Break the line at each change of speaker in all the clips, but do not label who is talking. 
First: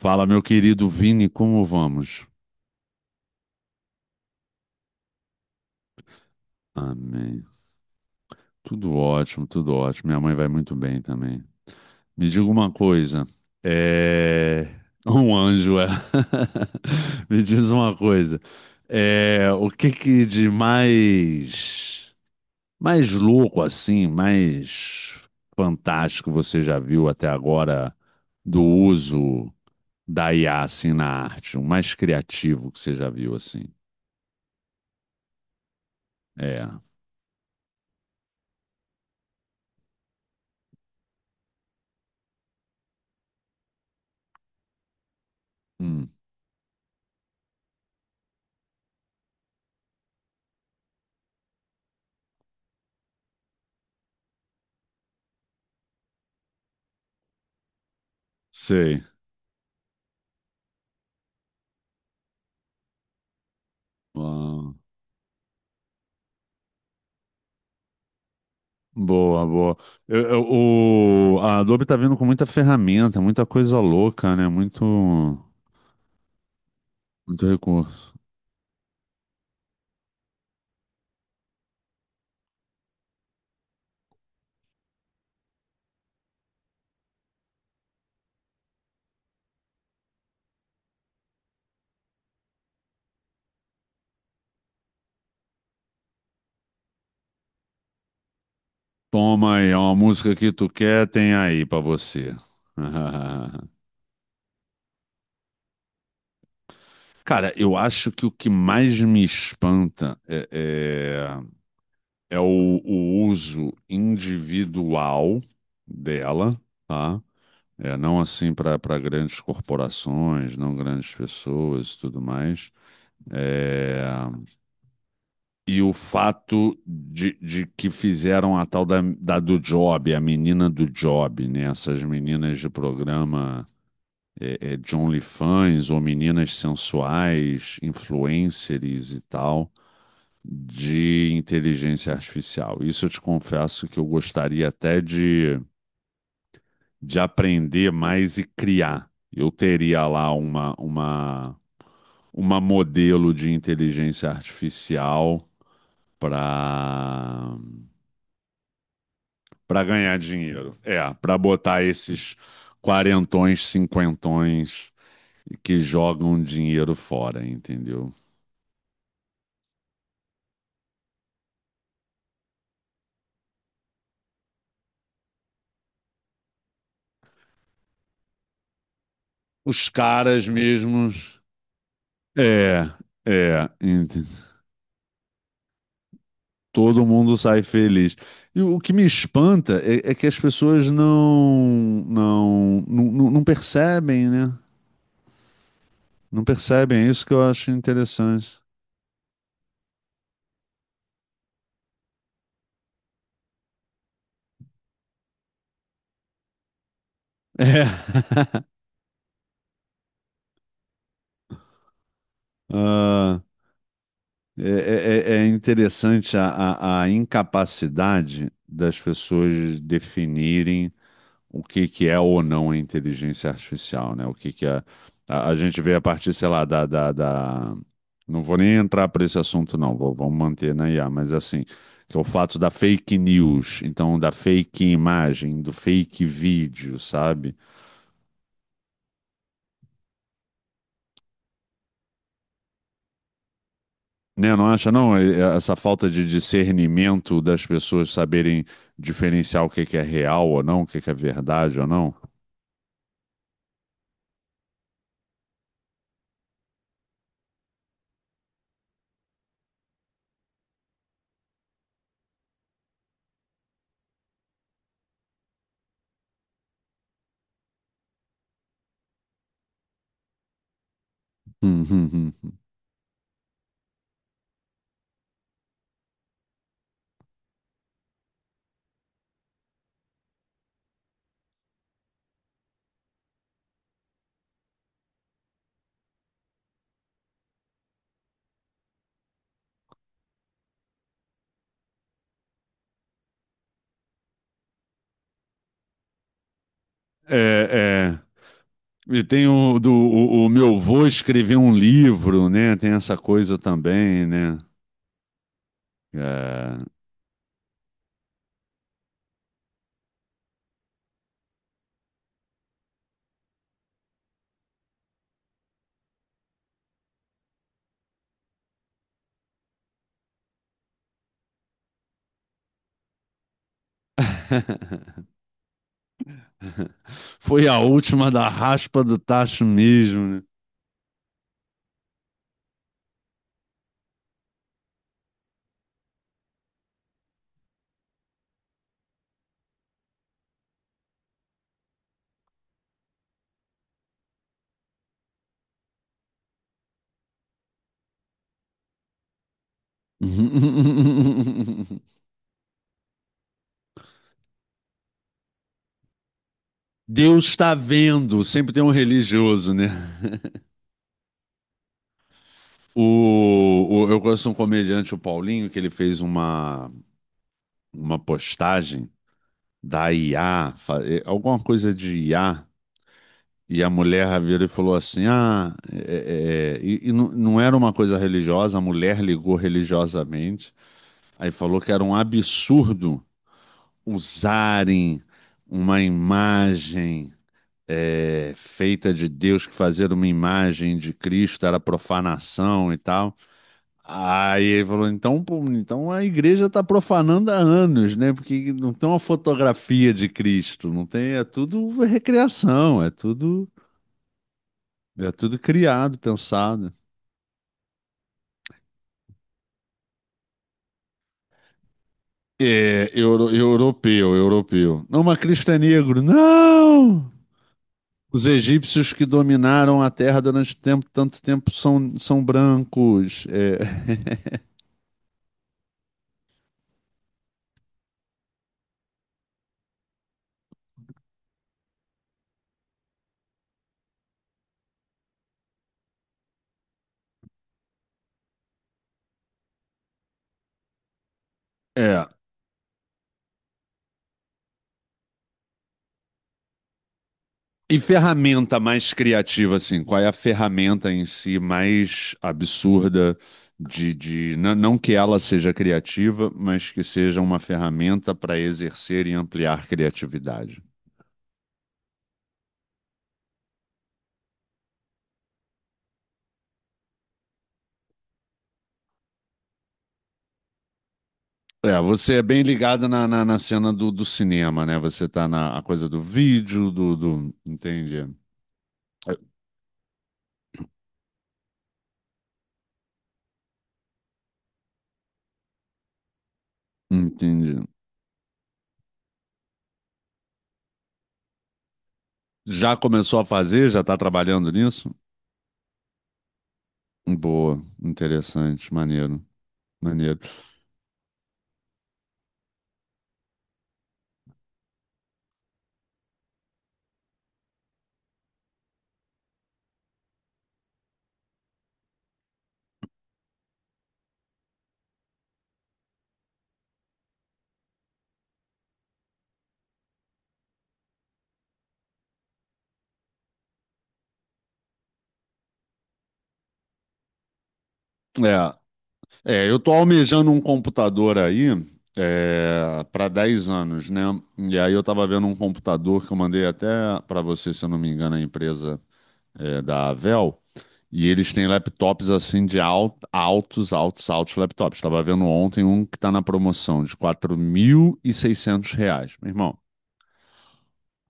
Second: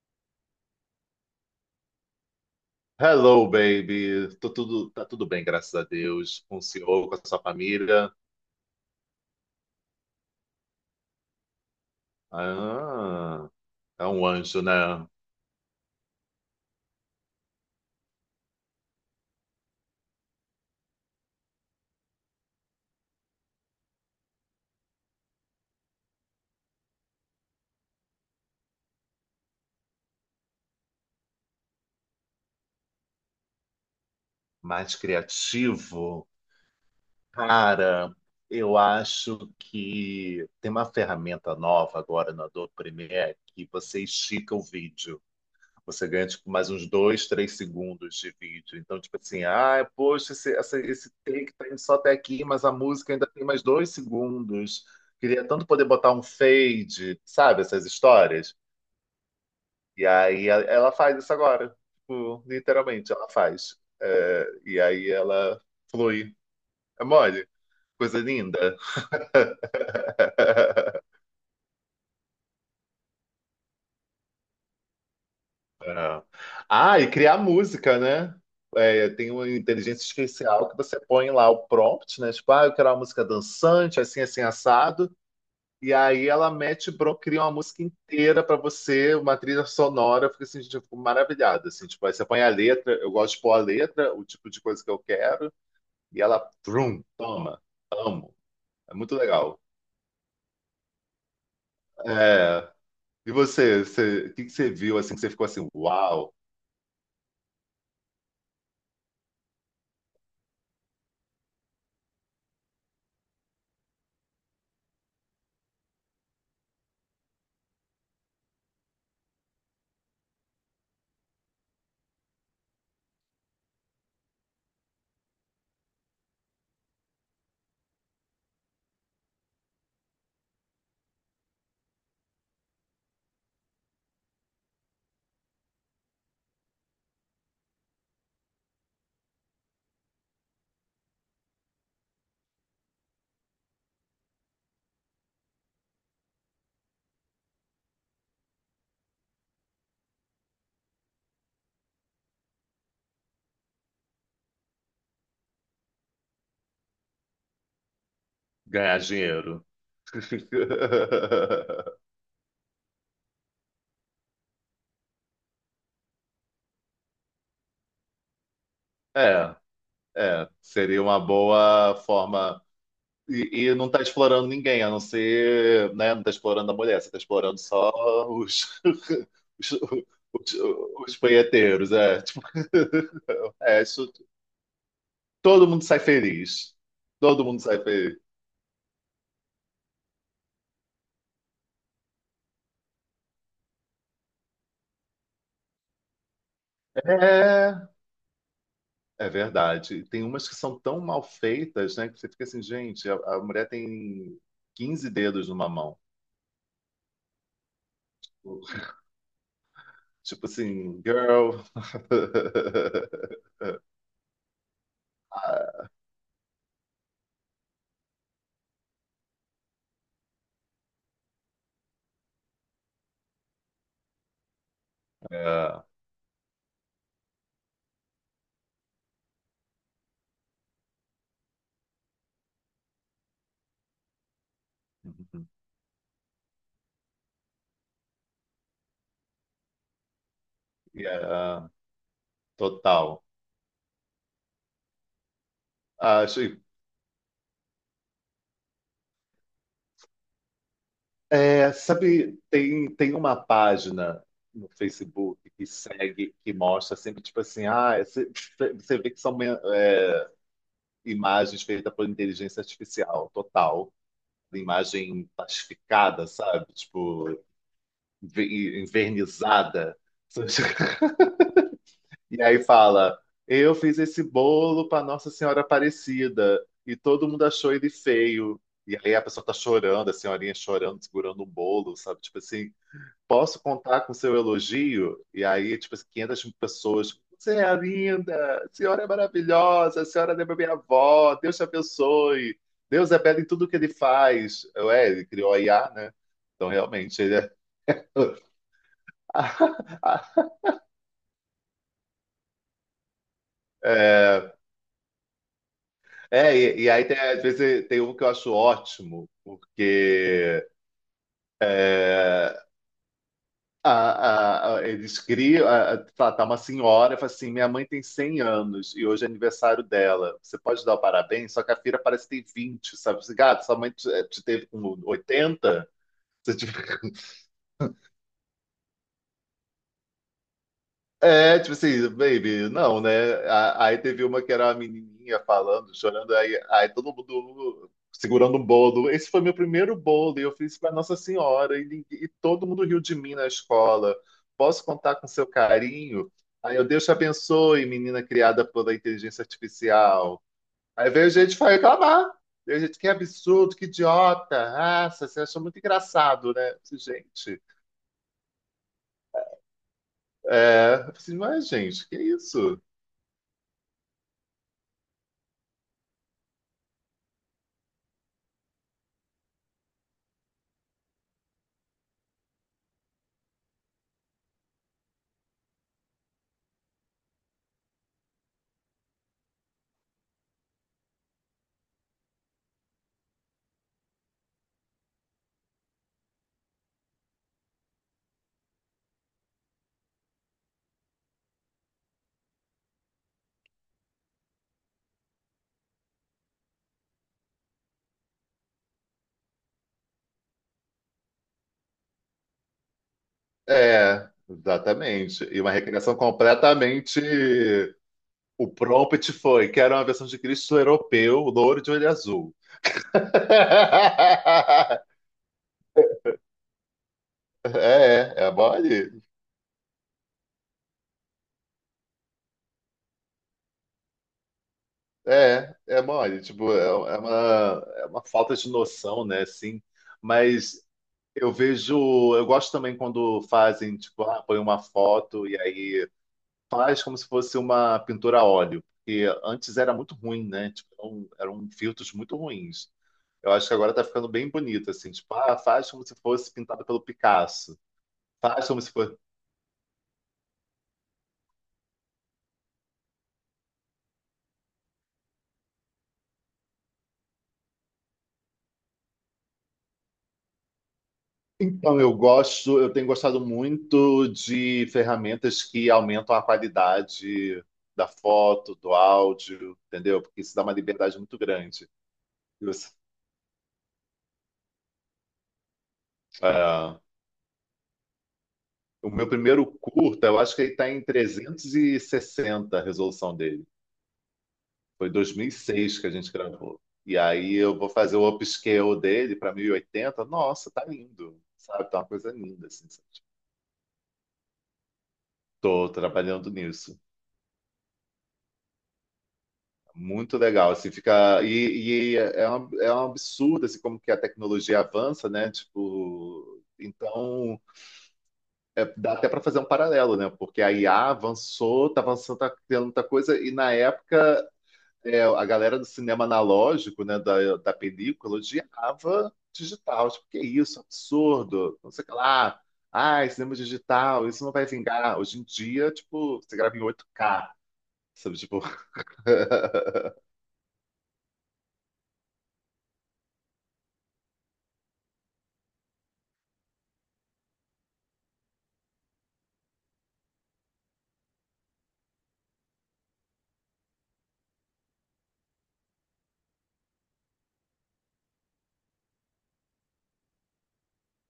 Fala, meu querido Vini, como vamos?
Hello, baby. Tá tudo bem, graças a Deus. Com o senhor, com a sua
Amém.
família.
Tudo ótimo, tudo ótimo. Minha mãe vai muito bem também. Me diga uma coisa.
Ah, é um anjo,
É...
né?
Um anjo, é. Me diz uma coisa. O que que de mais... Mais louco, assim, mais fantástico você já viu até agora do uso da IA, assim, na arte? O mais criativo que você já viu, assim?
Mais criativo.
É.
Cara, eu acho que tem uma ferramenta nova agora no Adobe Premiere que você estica o vídeo. Você
Hum.
ganha, tipo, mais uns dois, três segundos de vídeo. Então, tipo assim, ah, poxa, esse take tá indo só até aqui, mas a música ainda tem mais 2 segundos. Queria tanto poder botar um fade, sabe, essas histórias?
Sei.
E aí ela faz isso agora. Tipo, literalmente, ela faz. É,
Ah,
e aí ela flui. É mole, coisa linda.
boa, boa. A Adobe tá vindo com muita ferramenta, muita coisa louca, né?
É. Ah, e criar
Muito
música,
recurso.
né? É, tem uma inteligência artificial que você põe lá o prompt, né? Tipo, ah, eu quero uma música dançante, assim, assim, assado. E aí ela mete, cria uma música inteira pra você, uma trilha sonora. Eu fico assim, gente, eu fico maravilhado, assim. Tipo, aí você põe a letra, eu gosto de pôr a letra, o tipo de coisa que eu quero. E ela, vrum, toma, amo. É muito
Toma
legal.
aí, é uma música que tu quer, tem aí pra você.
É. E o que que você viu, assim, que você ficou assim, uau,
Cara, eu acho que o que mais me espanta é o uso individual dela, tá? É, não assim para grandes corporações, não grandes pessoas e tudo mais. É, e o fato de que fizeram a tal da, da do Job, a menina do Job, né? Essas meninas de programa de OnlyFans ou meninas sensuais, influencers e tal, de inteligência artificial. Isso eu te confesso que eu gostaria até de aprender mais e criar. Eu teria lá uma modelo de inteligência artificial para
ganhar dinheiro?
para ganhar dinheiro. É, para botar esses quarentões, cinquentões que jogam dinheiro fora, entendeu?
É, é, seria uma boa forma. E não tá explorando ninguém, a não ser, né? Não tá explorando a mulher, você tá explorando só os, os,
Os caras
os, os
mesmos.
punheteiros, é. Tipo,
É, é,
é,
ent-
todo mundo sai feliz.
Todo mundo
Todo mundo
sai
sai
feliz.
feliz.
E o que me espanta é, é que as pessoas não percebem, né? Não percebem, é isso que eu acho
É,
interessante.
é verdade. Tem umas que são tão mal feitas, né? Que você fica assim, gente, a mulher tem 15 dedos numa mão.
É.
Tipo assim, girl.
Ah, É, é interessante a incapacidade das pessoas definirem que é ou não a inteligência artificial, né? O que, que é, a gente
É,
vê a partir, sei lá, não vou nem entrar para esse assunto, não, vamos manter na IA, mas assim, que é o fato da fake news, então da fake imagem, do fake vídeo, sabe?
é, total.
Né, não acha, não? É, essa falta de
Acho.
discernimento das pessoas saberem diferenciar o que que é real ou não, o que que é
É,
verdade ou não.
sabe, tem uma página no Facebook que segue, que mostra sempre, tipo assim, ah, você vê que são imagens feitas por inteligência artificial, total. Imagem plastificada, sabe? Tipo, envernizada.
Hum, hum, hum,
E
hum.
aí fala: eu fiz esse bolo para Nossa Senhora Aparecida e todo mundo achou ele feio. E aí a pessoa tá chorando, a senhorinha chorando, segurando um bolo, sabe? Tipo assim, posso contar com seu elogio? E aí, tipo assim, 500 pessoas. Você é linda, a senhora é maravilhosa, a senhora lembra minha avó, Deus te abençoe. Deus é belo em tudo que ele faz. Ué, ele criou a IA, né? Então, realmente, ele é.
É, é. E tem o meu avô escrever um livro, né? Tem essa coisa também,
É,
né?
É,
É.
e aí tem, às vezes tem um que eu acho ótimo, porque é, eles criam, tá uma senhora, e fala assim, minha mãe tem 100 anos e hoje é aniversário dela, você pode dar o parabéns? Só que a filha parece que tem 20, sabe? Assim, gato, sua mãe te teve com 80? Você,
Foi a última da raspa do tacho mesmo, né?
é, tipo assim, baby, não, né? Aí teve uma que era a menininha falando, chorando, aí todo mundo segurando um bolo. Esse foi meu primeiro bolo e eu fiz para Nossa Senhora e todo mundo riu de mim na escola. Posso contar com seu carinho? Aí eu, Deus te abençoe, menina criada pela inteligência artificial. Aí veio gente foi reclamar. Veio gente, que absurdo, que idiota. Ah, você acha muito engraçado, né? Eu disse,
Deus
gente,
está vendo, sempre tem um religioso, né?
eu disse, mas gente, que isso?
Eu conheço um comediante, o Paulinho, que ele fez uma postagem da IA, alguma coisa de IA, e a mulher virou e falou assim: "Ah, é", e não, não era uma coisa religiosa. A mulher ligou religiosamente, aí falou que era um absurdo usarem uma imagem, feita de Deus, que fazer uma imagem de Cristo era profanação e tal. Aí ele falou: "Então, pô, então a igreja está profanando há anos, né? Porque não tem uma fotografia de Cristo, não tem, é tudo recriação,
É,
é
exatamente.
tudo
E uma recriação
criado, pensado.
completamente. O prompt foi: quero uma versão de Cristo europeu, louro de olho azul.
Europeu, europeu. Não, mas Cristo é negro. Não! Os
É, é
egípcios
mole?
que dominaram a terra durante tempo, tanto tempo são, são brancos. É,
É, é mole. Tipo, é uma falta de noção, né? Assim, mas eu vejo. Eu gosto também quando fazem, tipo, ah, põe uma foto e aí faz como se fosse uma pintura a óleo. Porque antes era muito ruim, né? Tipo, eram filtros
é.
muito ruins. Eu acho que agora tá ficando bem bonito, assim, tipo, ah, faz como se fosse pintado pelo Picasso.
E
Faz
ferramenta
como se
mais
fosse.
criativa, assim, qual é a ferramenta em si mais absurda de não, que ela seja criativa, mas que seja uma ferramenta para exercer e ampliar criatividade?
Então, eu gosto, eu tenho gostado muito de ferramentas que aumentam a qualidade da foto, do áudio, entendeu? Porque isso dá uma liberdade muito grande.
É, você é bem
E você-
ligado na cena do cinema, né? Você tá na a coisa do vídeo,
é,
Entendi.
o meu
É,
primeiro curta, eu acho que ele está em 360 a resolução dele. Foi 2006 que a gente gravou. E aí
entendi.
eu vou fazer o upscale dele para 1080. Nossa, tá lindo, sabe? Tá uma coisa linda, assim.
Já
Sabe?
começou a fazer? Já tá trabalhando nisso?
Tô trabalhando nisso.
Boa, interessante, maneiro,
Muito
maneiro.
legal, assim, fica... E é um absurdo, assim, como que a tecnologia avança, né? Tipo... Então, dá até para fazer um paralelo, né? Porque a IA avançou, tá avançando, tá criando muita coisa, e na época a galera do cinema analógico, né, da película, odiava digital. Tipo, que isso, absurdo, não sei o que lá. Ai, cinema digital, isso não vai vingar. Hoje em dia, tipo, você grava em 8K, sabe? Tipo.
É, eu tô almejando um computador aí, é, para 10 anos, né? E aí eu tava vendo um computador que eu mandei até para você, se eu não me engano, a empresa é da Avel. E eles têm laptops assim de altos, altos, altos laptops. Tava vendo ontem um que tá na promoção de R$ 4.600, meu irmão.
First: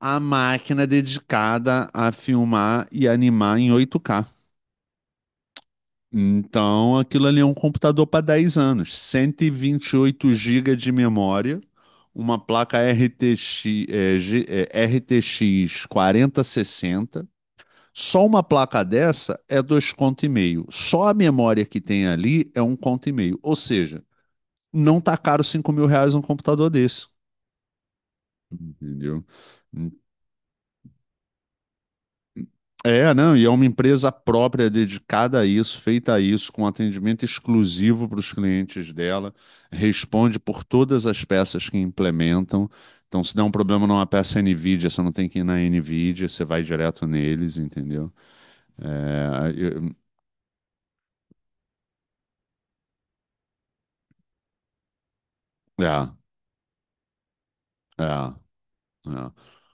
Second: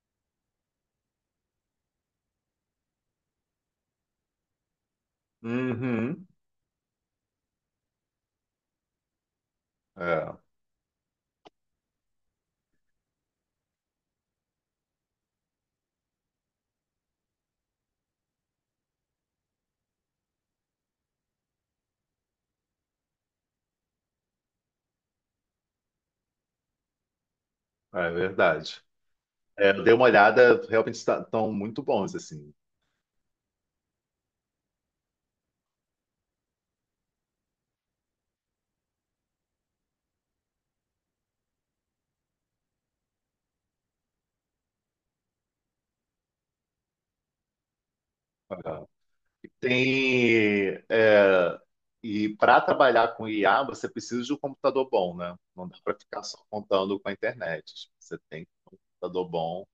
A máquina é dedicada a filmar e animar em 8K.
Uhum.
Então, aquilo ali é um computador para 10 anos. Cento e vinte e oito
É,
gigas de memória, uma placa RTX, RTX 4060. Só uma placa dessa é dois conto e meio. Só a memória que tem ali é um conto e meio. Ou seja, não tá caro R$ 5.000 um computador desse,
é verdade.
entendeu?
É, eu dei uma olhada, realmente estão muito bons, assim.
É, não, e é uma empresa própria dedicada a isso, feita a isso, com atendimento exclusivo para os clientes dela, responde por todas as peças que implementam. Então, se der um problema numa peça NVIDIA, você não tem que ir na NVIDIA, você vai direto neles, entendeu?
É.
É.
Tem. E para trabalhar com IA, você precisa de um computador bom, né? Não dá para
É,
ficar só contando com a internet.
é,
Você tem da
é.
Dobon.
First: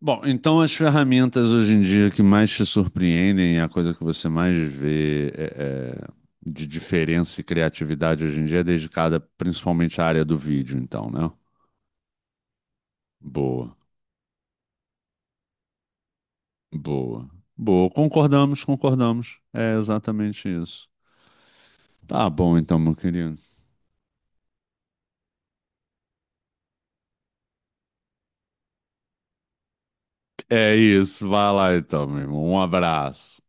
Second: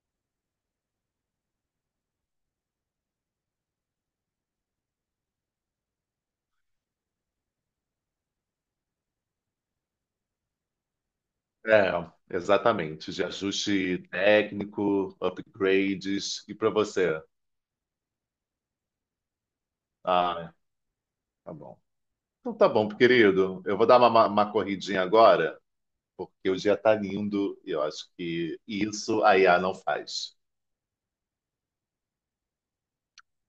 Bom, então as ferramentas hoje em dia que mais te surpreendem, a coisa que você mais vê é de diferença e criatividade hoje em dia é dedicada principalmente à área do vídeo, então, né?
É, exatamente. De
Boa,
ajuste técnico, upgrades. E para você?
boa, boa. Concordamos, concordamos. É exatamente
Ah,
isso.
tá bom.
Tá
Então
bom,
tá
então,
bom,
meu querido.
querido. Eu vou dar uma corridinha agora, porque o dia tá lindo e eu acho que isso a IA não faz.
É isso. Vai lá, então, meu irmão. Um abraço.